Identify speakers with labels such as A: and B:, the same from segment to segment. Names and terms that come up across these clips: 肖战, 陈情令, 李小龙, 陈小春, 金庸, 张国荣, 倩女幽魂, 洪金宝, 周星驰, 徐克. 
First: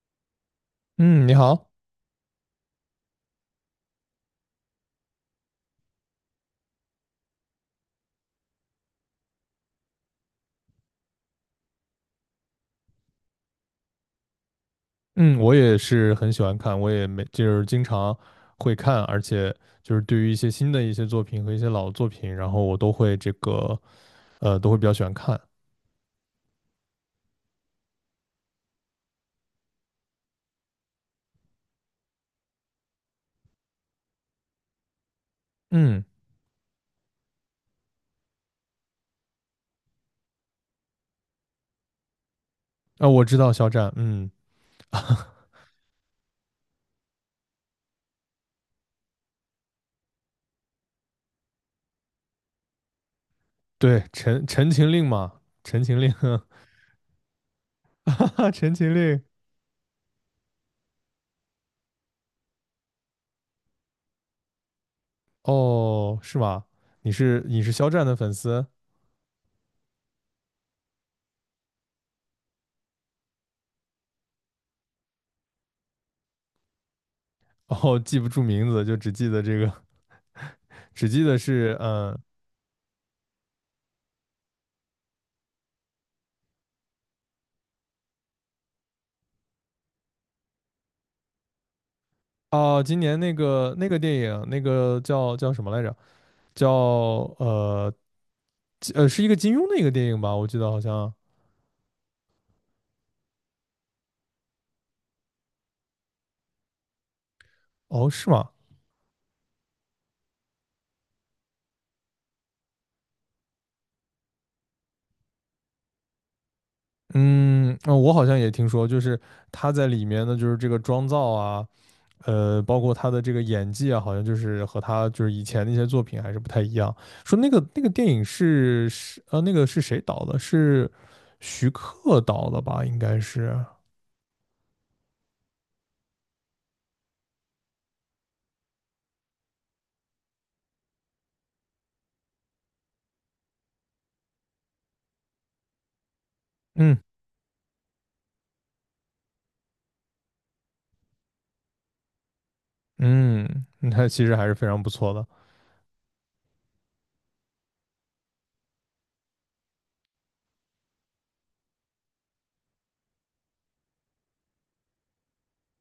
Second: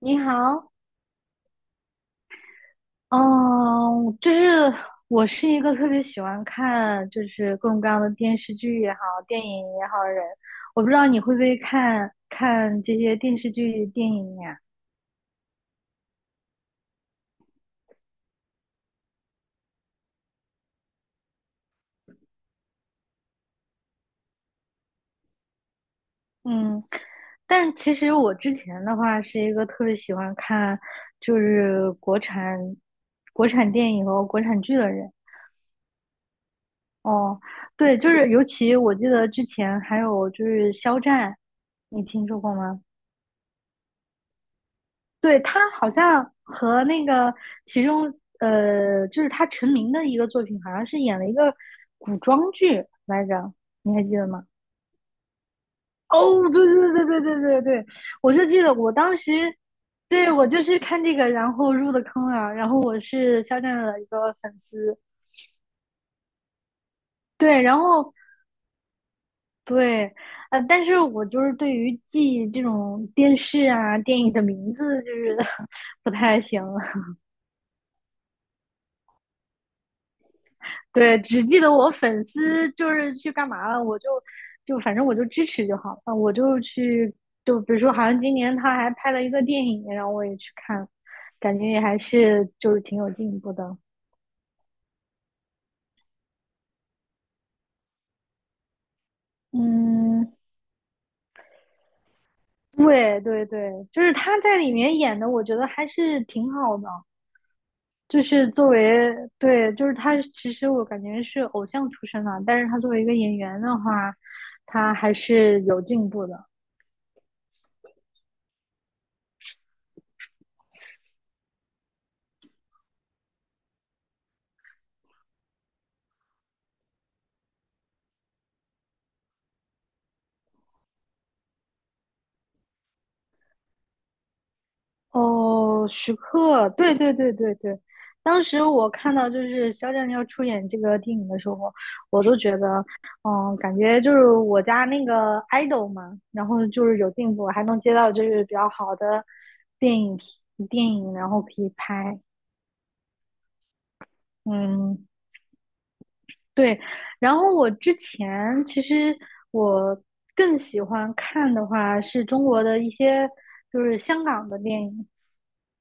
A: 你好。
B: 嗯，你好。
A: 嗯，就是我是一个特别喜欢看各种各样的电视剧也好，电影也好的人。我不知道你会不会看这些电视剧、电影呀？
B: 嗯，我也是很喜欢看，我也没就是经常会看，而且就是对于一些新的一些作品和一些老作品，然后我都会都会比较喜欢看。
A: 嗯，但其实我之前的话是一个特别喜欢看就是国产国产电影和国产剧的人。
B: 嗯，
A: 哦，对，尤其我记得之前还有肖战，你听说过吗？
B: 啊，我知道肖战。嗯，
A: 对，他好像和那个其中他成名的一个作品，好像是演了一个古装剧来着，你还
B: 对，
A: 记得吗？
B: 《陈情令》嘛，《陈情令》，
A: 哦，对对对对对对对，
B: 哈
A: 我就
B: 哈，
A: 记得
B: 《陈
A: 我
B: 情令》。
A: 当时，对我就是看这个，然后入的坑啊。然后我是肖战的一个粉丝。
B: 哦，是吗？你是你
A: 对，
B: 是
A: 然
B: 肖战
A: 后
B: 的粉丝？
A: 对。但是我就是对于记这种电视啊、电影的名字就是 不太行。
B: 哦，记不住名字，就只记得这个，只
A: 对，
B: 记得
A: 只记得
B: 是
A: 我
B: 嗯。
A: 粉丝就是去干嘛了，就反正我就支持就好了，我就去就比如说，好像今年他还拍了一个电影，然后我也去看，感觉也还是
B: 哦，今
A: 挺有
B: 年那
A: 进步
B: 个
A: 的。
B: 那个电影，那个叫什么来着？叫呃是一个金庸的一个电影
A: 嗯，
B: 吧，我记得好像。
A: 对对对，他在里面演的，我觉得还是挺好的。
B: 哦，
A: 就
B: 是
A: 是
B: 吗？
A: 作为对，他其实我感觉是偶像出身的，但是他作为一个演员的话，他还是有进步的。
B: 嗯，我好像也听说，就是他在里面呢，就是这个妆造啊，包括他的这个演技啊，好像就是和他就是以前那些作品还是不太一样。说那个电影那个是谁导的？是徐克导的吧？应该是。
A: 哦，徐克，对对对对对。当时我看到肖战要出演这个电影的时候，我都觉得，嗯，感觉就是我家那个 idol 嘛，然后就
B: 嗯
A: 是有进步，还能接到比较好的电影批电影，然后可以拍。
B: 嗯，他其实还是非常不
A: 嗯，
B: 错的。
A: 对。然后我之前其实我更喜欢看的话是中国的一些香港的电影。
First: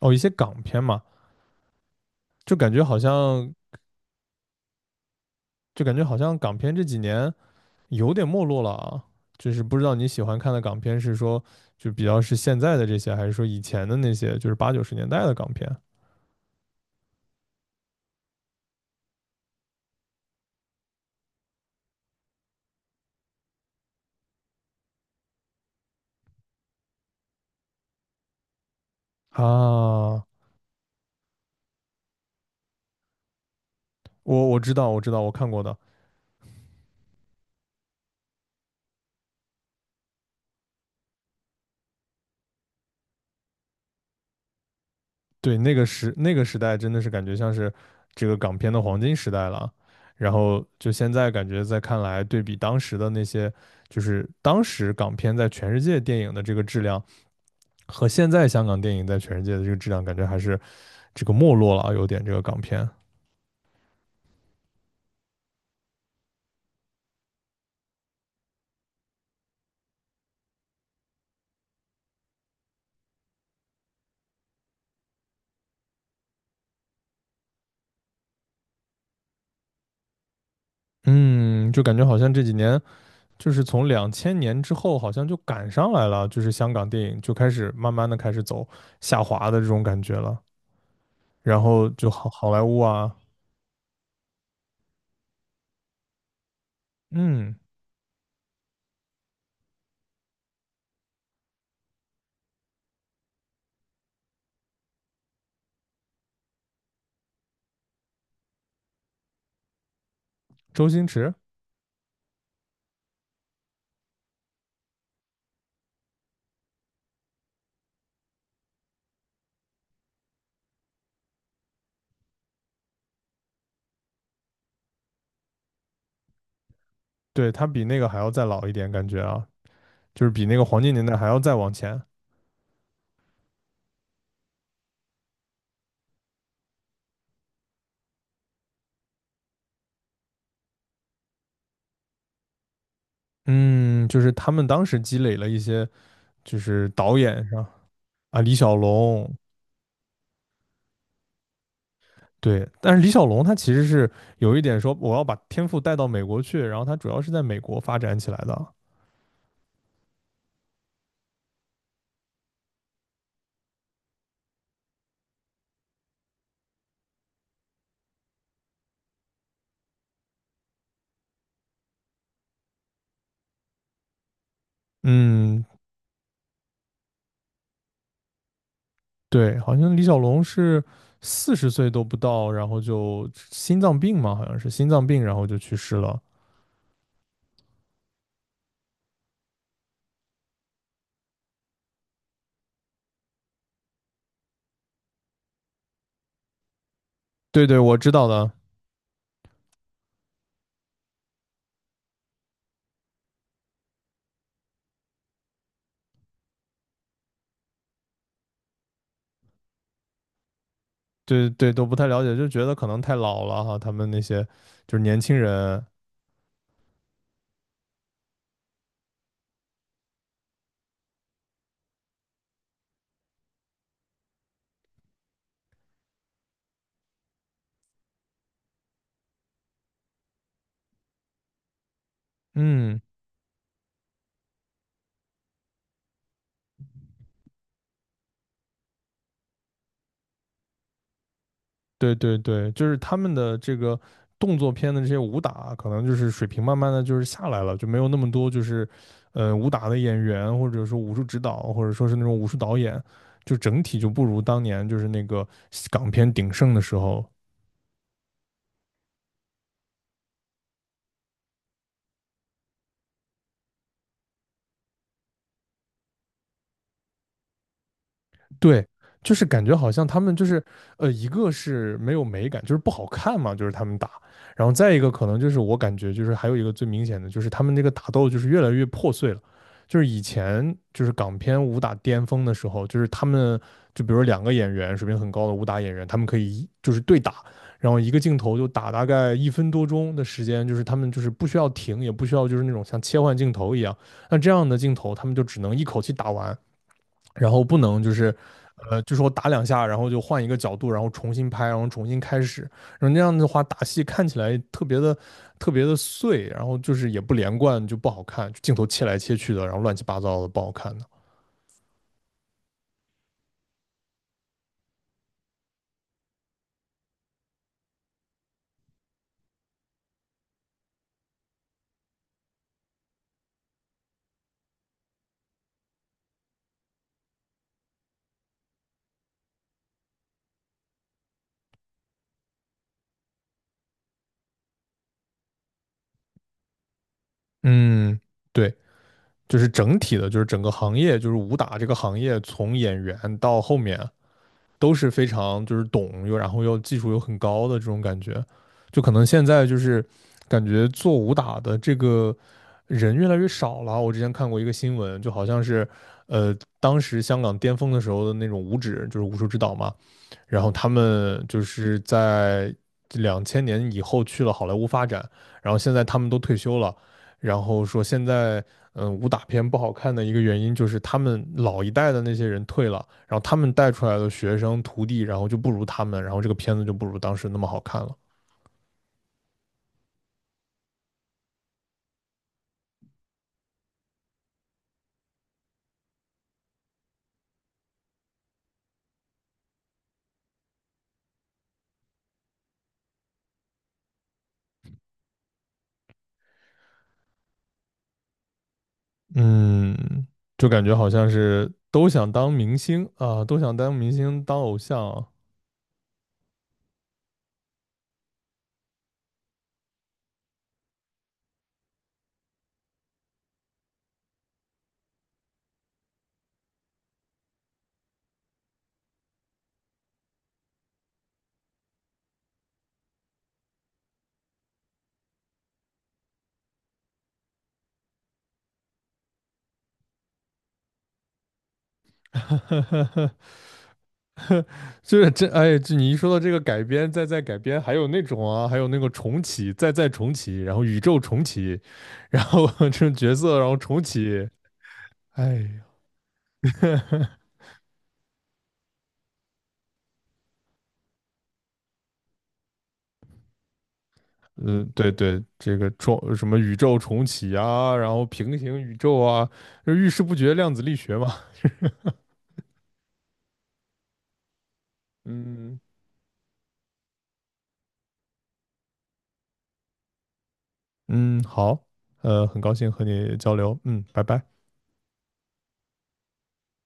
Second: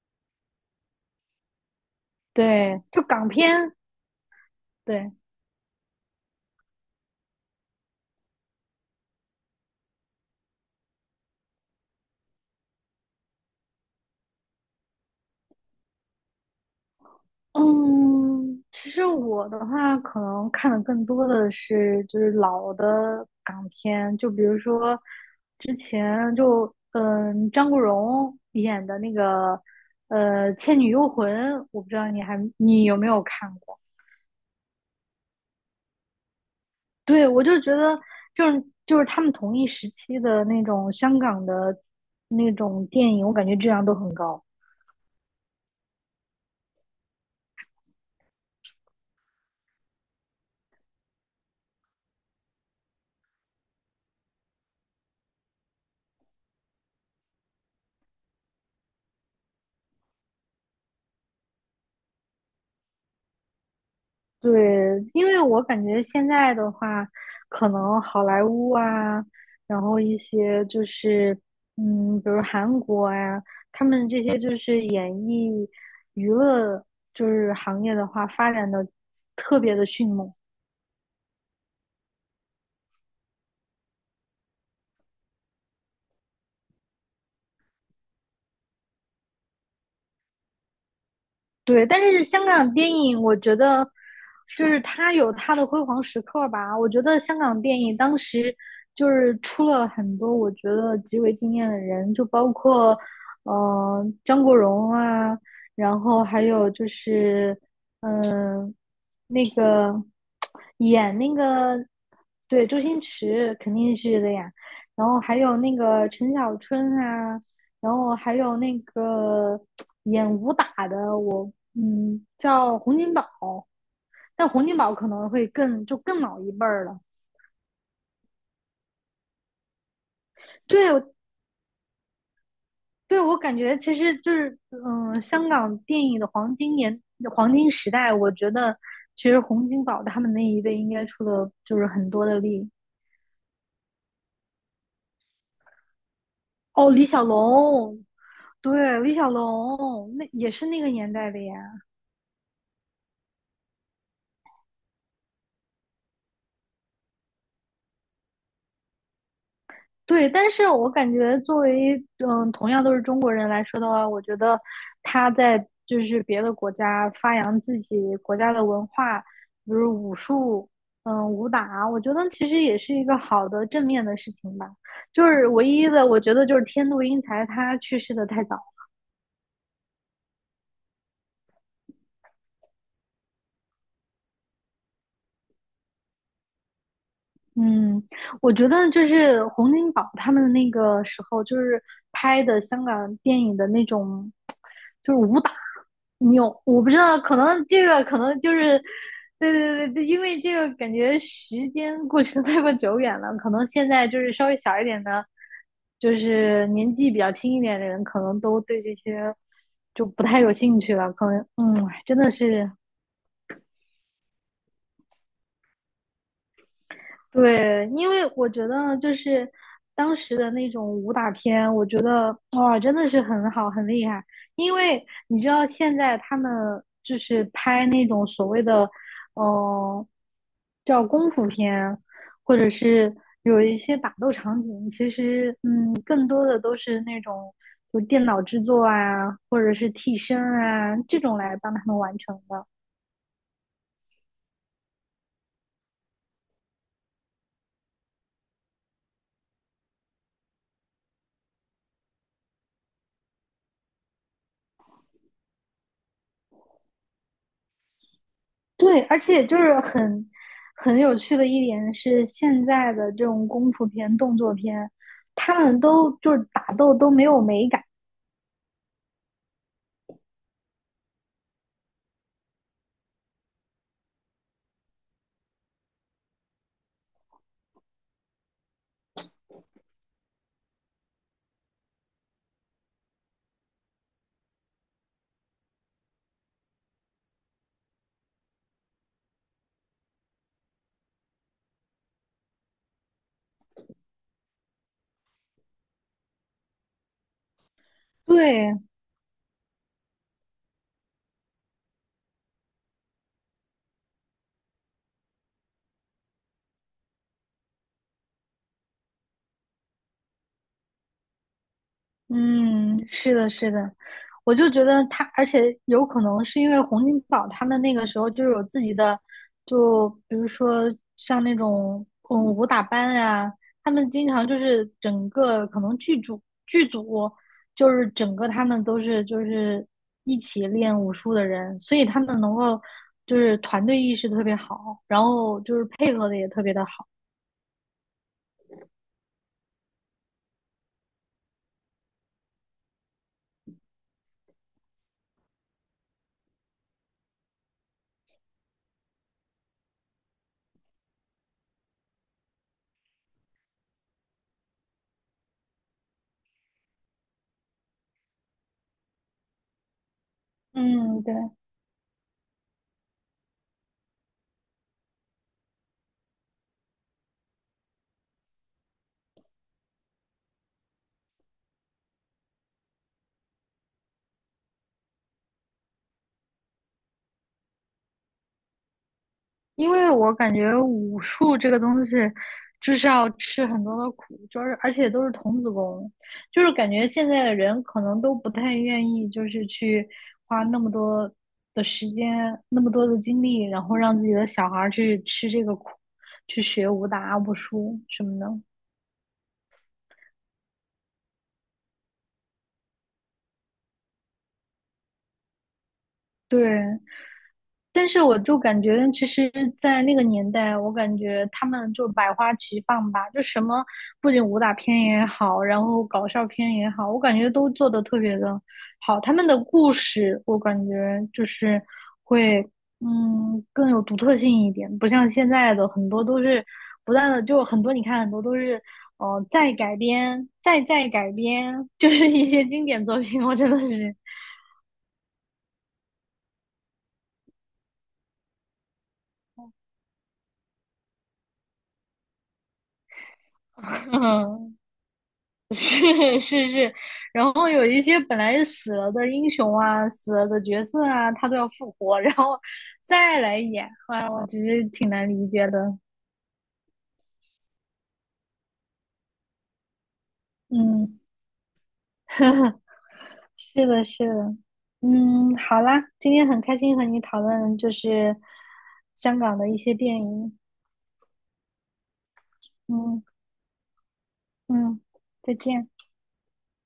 B: 哦，一些港片嘛，就感觉
A: 对，
B: 好
A: 就港
B: 像，
A: 片。对。
B: 就感觉好像港片这几年，有点没落了啊。就是不知道你喜欢看的港片是说就比较是现在的这些，还是说以前的那些，就是八九十年代的港片
A: 嗯，其实我的话，可能看的更多的是老的港片，就比如说之前就张国荣演的那个
B: 啊？
A: 《倩女幽魂》。我不知道你有没有看过？
B: 我知道，我知道，我看过的。
A: 对，我就觉得他们同一时期的那种香港的那种电影，我感觉质量都很高。
B: 对，那个时代真的是感觉像是这个港片的黄金时代了。然后就现在感觉在看来，对比当时的那些，就是当时港片在全世界电影的这个质量，和现在香港电影在全世界的这个质量，感觉还是这个没落了啊，有点这个港片。
A: 对，因为我感觉现在的话，可能好莱坞啊，然后一些比如韩国呀、他们这些演艺娱乐行业的话，发展的特别的迅猛。
B: 嗯，就感觉好像这几年就是从两千年之后，好像就赶上来了，就是香港电影就开始慢慢的开始走下滑的这种感觉了。然
A: 对，
B: 后
A: 但
B: 就
A: 是
B: 好
A: 香
B: 好莱
A: 港
B: 坞
A: 电
B: 啊。
A: 影，我觉得就是它有它的辉煌时刻吧。我觉得香
B: 嗯，
A: 港电影当时出了很多我觉得极为惊艳的人，就包括张国荣啊，然后还有就是嗯、呃那个
B: 周星
A: 演
B: 驰。
A: 那个对周星驰肯定是的呀，然后还有那个陈小春啊，然后还有那个演武打的，我叫洪金宝，但洪金宝可能会更老一辈儿了。
B: 对，他比那个还要再老一点，感觉啊，就是比那个黄
A: 对，
B: 金年代还要再往前。
A: 对我感觉其实香港电影的黄金时代，我觉得其实洪金宝他们那一辈应该出了很多的力。
B: 嗯，就是他们当时积累了一些，就是
A: 哦，李
B: 导
A: 小
B: 演上。
A: 龙，
B: 啊，李小
A: 对，李
B: 龙。
A: 小龙那也是那个年代的呀。
B: 对，但是李小龙他其实是有一点说我要把天赋带到美国去，然后他主要是在美国发展起来的。
A: 对，但是我感觉作为同样都是中国人来说的话，我觉得他在别的国家发扬自己国家的文化，比如武术，嗯，武打，我觉得其实也是一个好的正面的事情吧。就是
B: 嗯，
A: 唯一的，我觉得就是天妒英才，他去世的太早。
B: 对，好像李小龙是40岁都不到，然后就心脏病嘛，好像是心脏病，然后就去世了。
A: 嗯，我觉得洪金宝他们那个时候拍的香港电影的那种武打。你有我不知道，可能
B: 对对，我知
A: 可
B: 道
A: 能，
B: 的。
A: 对对对对，因为这个感觉时间过去的 太过久远了，可能现在稍微小一点的，年纪比较轻一点的人，可能都对这些就不太有兴趣了。可能
B: 对对，都不太
A: 真
B: 了
A: 的
B: 解，就觉
A: 是
B: 得可能太老了哈，他们那些就是年轻人。
A: 对。因为我觉得当时的那种武打片，我觉得哇，真的是很好，很厉害。因为你知道现在他们拍那种所谓的，呃，叫功夫片，或者
B: 嗯，
A: 是有一些打斗场景，其实更多的都是那种就电脑制作啊，或者是替身啊这种来帮他们
B: 对
A: 完
B: 对
A: 成的。
B: 对，就是他们的这个动作片的这些武打，可能就是水平慢慢的就是下来了，就没有那么多就是武打的演员，或者说武术指导，或者说是那种武术导演，就整体就不如当年就是那个港片鼎盛的时候。
A: 对，而且很有趣的一点是，现在的这种功夫片、动作片，他们都打斗都没有美感。
B: 对，就是感觉好像他们就是，一个是没有美感，就是不好看嘛，就是他们打，然后再一个可能就是我感觉就是还有一个最明显的就是他们这个打斗就是越来越破碎了，就是以前就是港片武打巅峰的时候，就是他们就比如两个演员水平很高的武打演员，他们可以一就是对打，然后一个镜头就打大概1分多钟的时间，就是他们就是不需要停，也不需要就是那种像切换镜头一样，那这样的镜头他们就只能一口气打完。然后不能就是
A: 对，
B: 就是我打两下，然后就换一个角度，然后重新拍，然后重新开始，然后那样的话打戏看起来特别的特别的碎，然后就是也不连贯，就不好看，镜头切来切去的，然后乱七八糟的不好看的。
A: 嗯，是的，是的。我就觉得他，而且有可能是因为洪金宝他们那个时候有自己的，就比如说像那种武打班呀、他们经常就是整个可能剧组整个他们都是一起练武术的人，所以他们能够团队意识特别好，然后就是配合的也特别的好。
B: 嗯，对，就是整体的，就是整个行业，就是武打这个行业，从演员到后面都是非常就是懂又然后又技术又很高的这种感觉，就可能现在就是感觉做武打的这个人越来越少了。我之前看过一个新闻，就好像是呃当时香港巅峰的时候的那种武指，就是武术指导嘛，然后他
A: 嗯，对。
B: 们就是在两千年以后去了好莱坞发展，然后现在他们都退休了。然后说现在武打片不好看的一个原因就是他们老一代的那些人退了，然后他们带出来的学生徒弟，然后就不如他们，然后这个片子就不如当时那么好看了。
A: 因为我感觉武术这个东西，就是要吃很多的苦，而且都是童子功，就是感觉现在的人可能都不太愿意，就是去花那么多的时间、那么多的精力，然后让自己的小孩儿去吃这个苦，去学武打、武术什么的。
B: 嗯，就感觉好像是都想当明星啊，都想当明星当偶像啊。
A: 对，但是我就感觉，其实，在那个年代，我感觉他们就百花齐放吧，就什么不仅武打片也好，然后搞笑片也好，我感觉都做的特别的好。他们的故事，我感觉就是会，嗯，更有独特性一点，不像现在的很多都是不断的，就很多你看很多都是哦，再改编，再改编，就是一些经典作 品，我真的是，
B: 就是这哎，就你一说到这个改编，再再改编，还有那种啊，还有那个重启，再再重启，然后宇宙重启，然后这种角色，然后重启，哎呀。
A: 是是是。然后有一些本来死了的英雄啊、死了的角色啊，他都要复活，然后再来演，啊，我其实
B: 嗯，
A: 挺
B: 对
A: 难
B: 对，
A: 理解
B: 这个
A: 的。
B: 重什么宇宙重启啊，然后平行宇宙啊，就遇事不决，量子力学
A: 嗯，
B: 嘛。
A: 是的，是的。嗯，
B: 嗯
A: 好啦，今天很开心和你讨论香港的一些电影。
B: 嗯，好，很高兴和
A: 嗯
B: 你交流，嗯，拜拜。
A: 嗯，再见。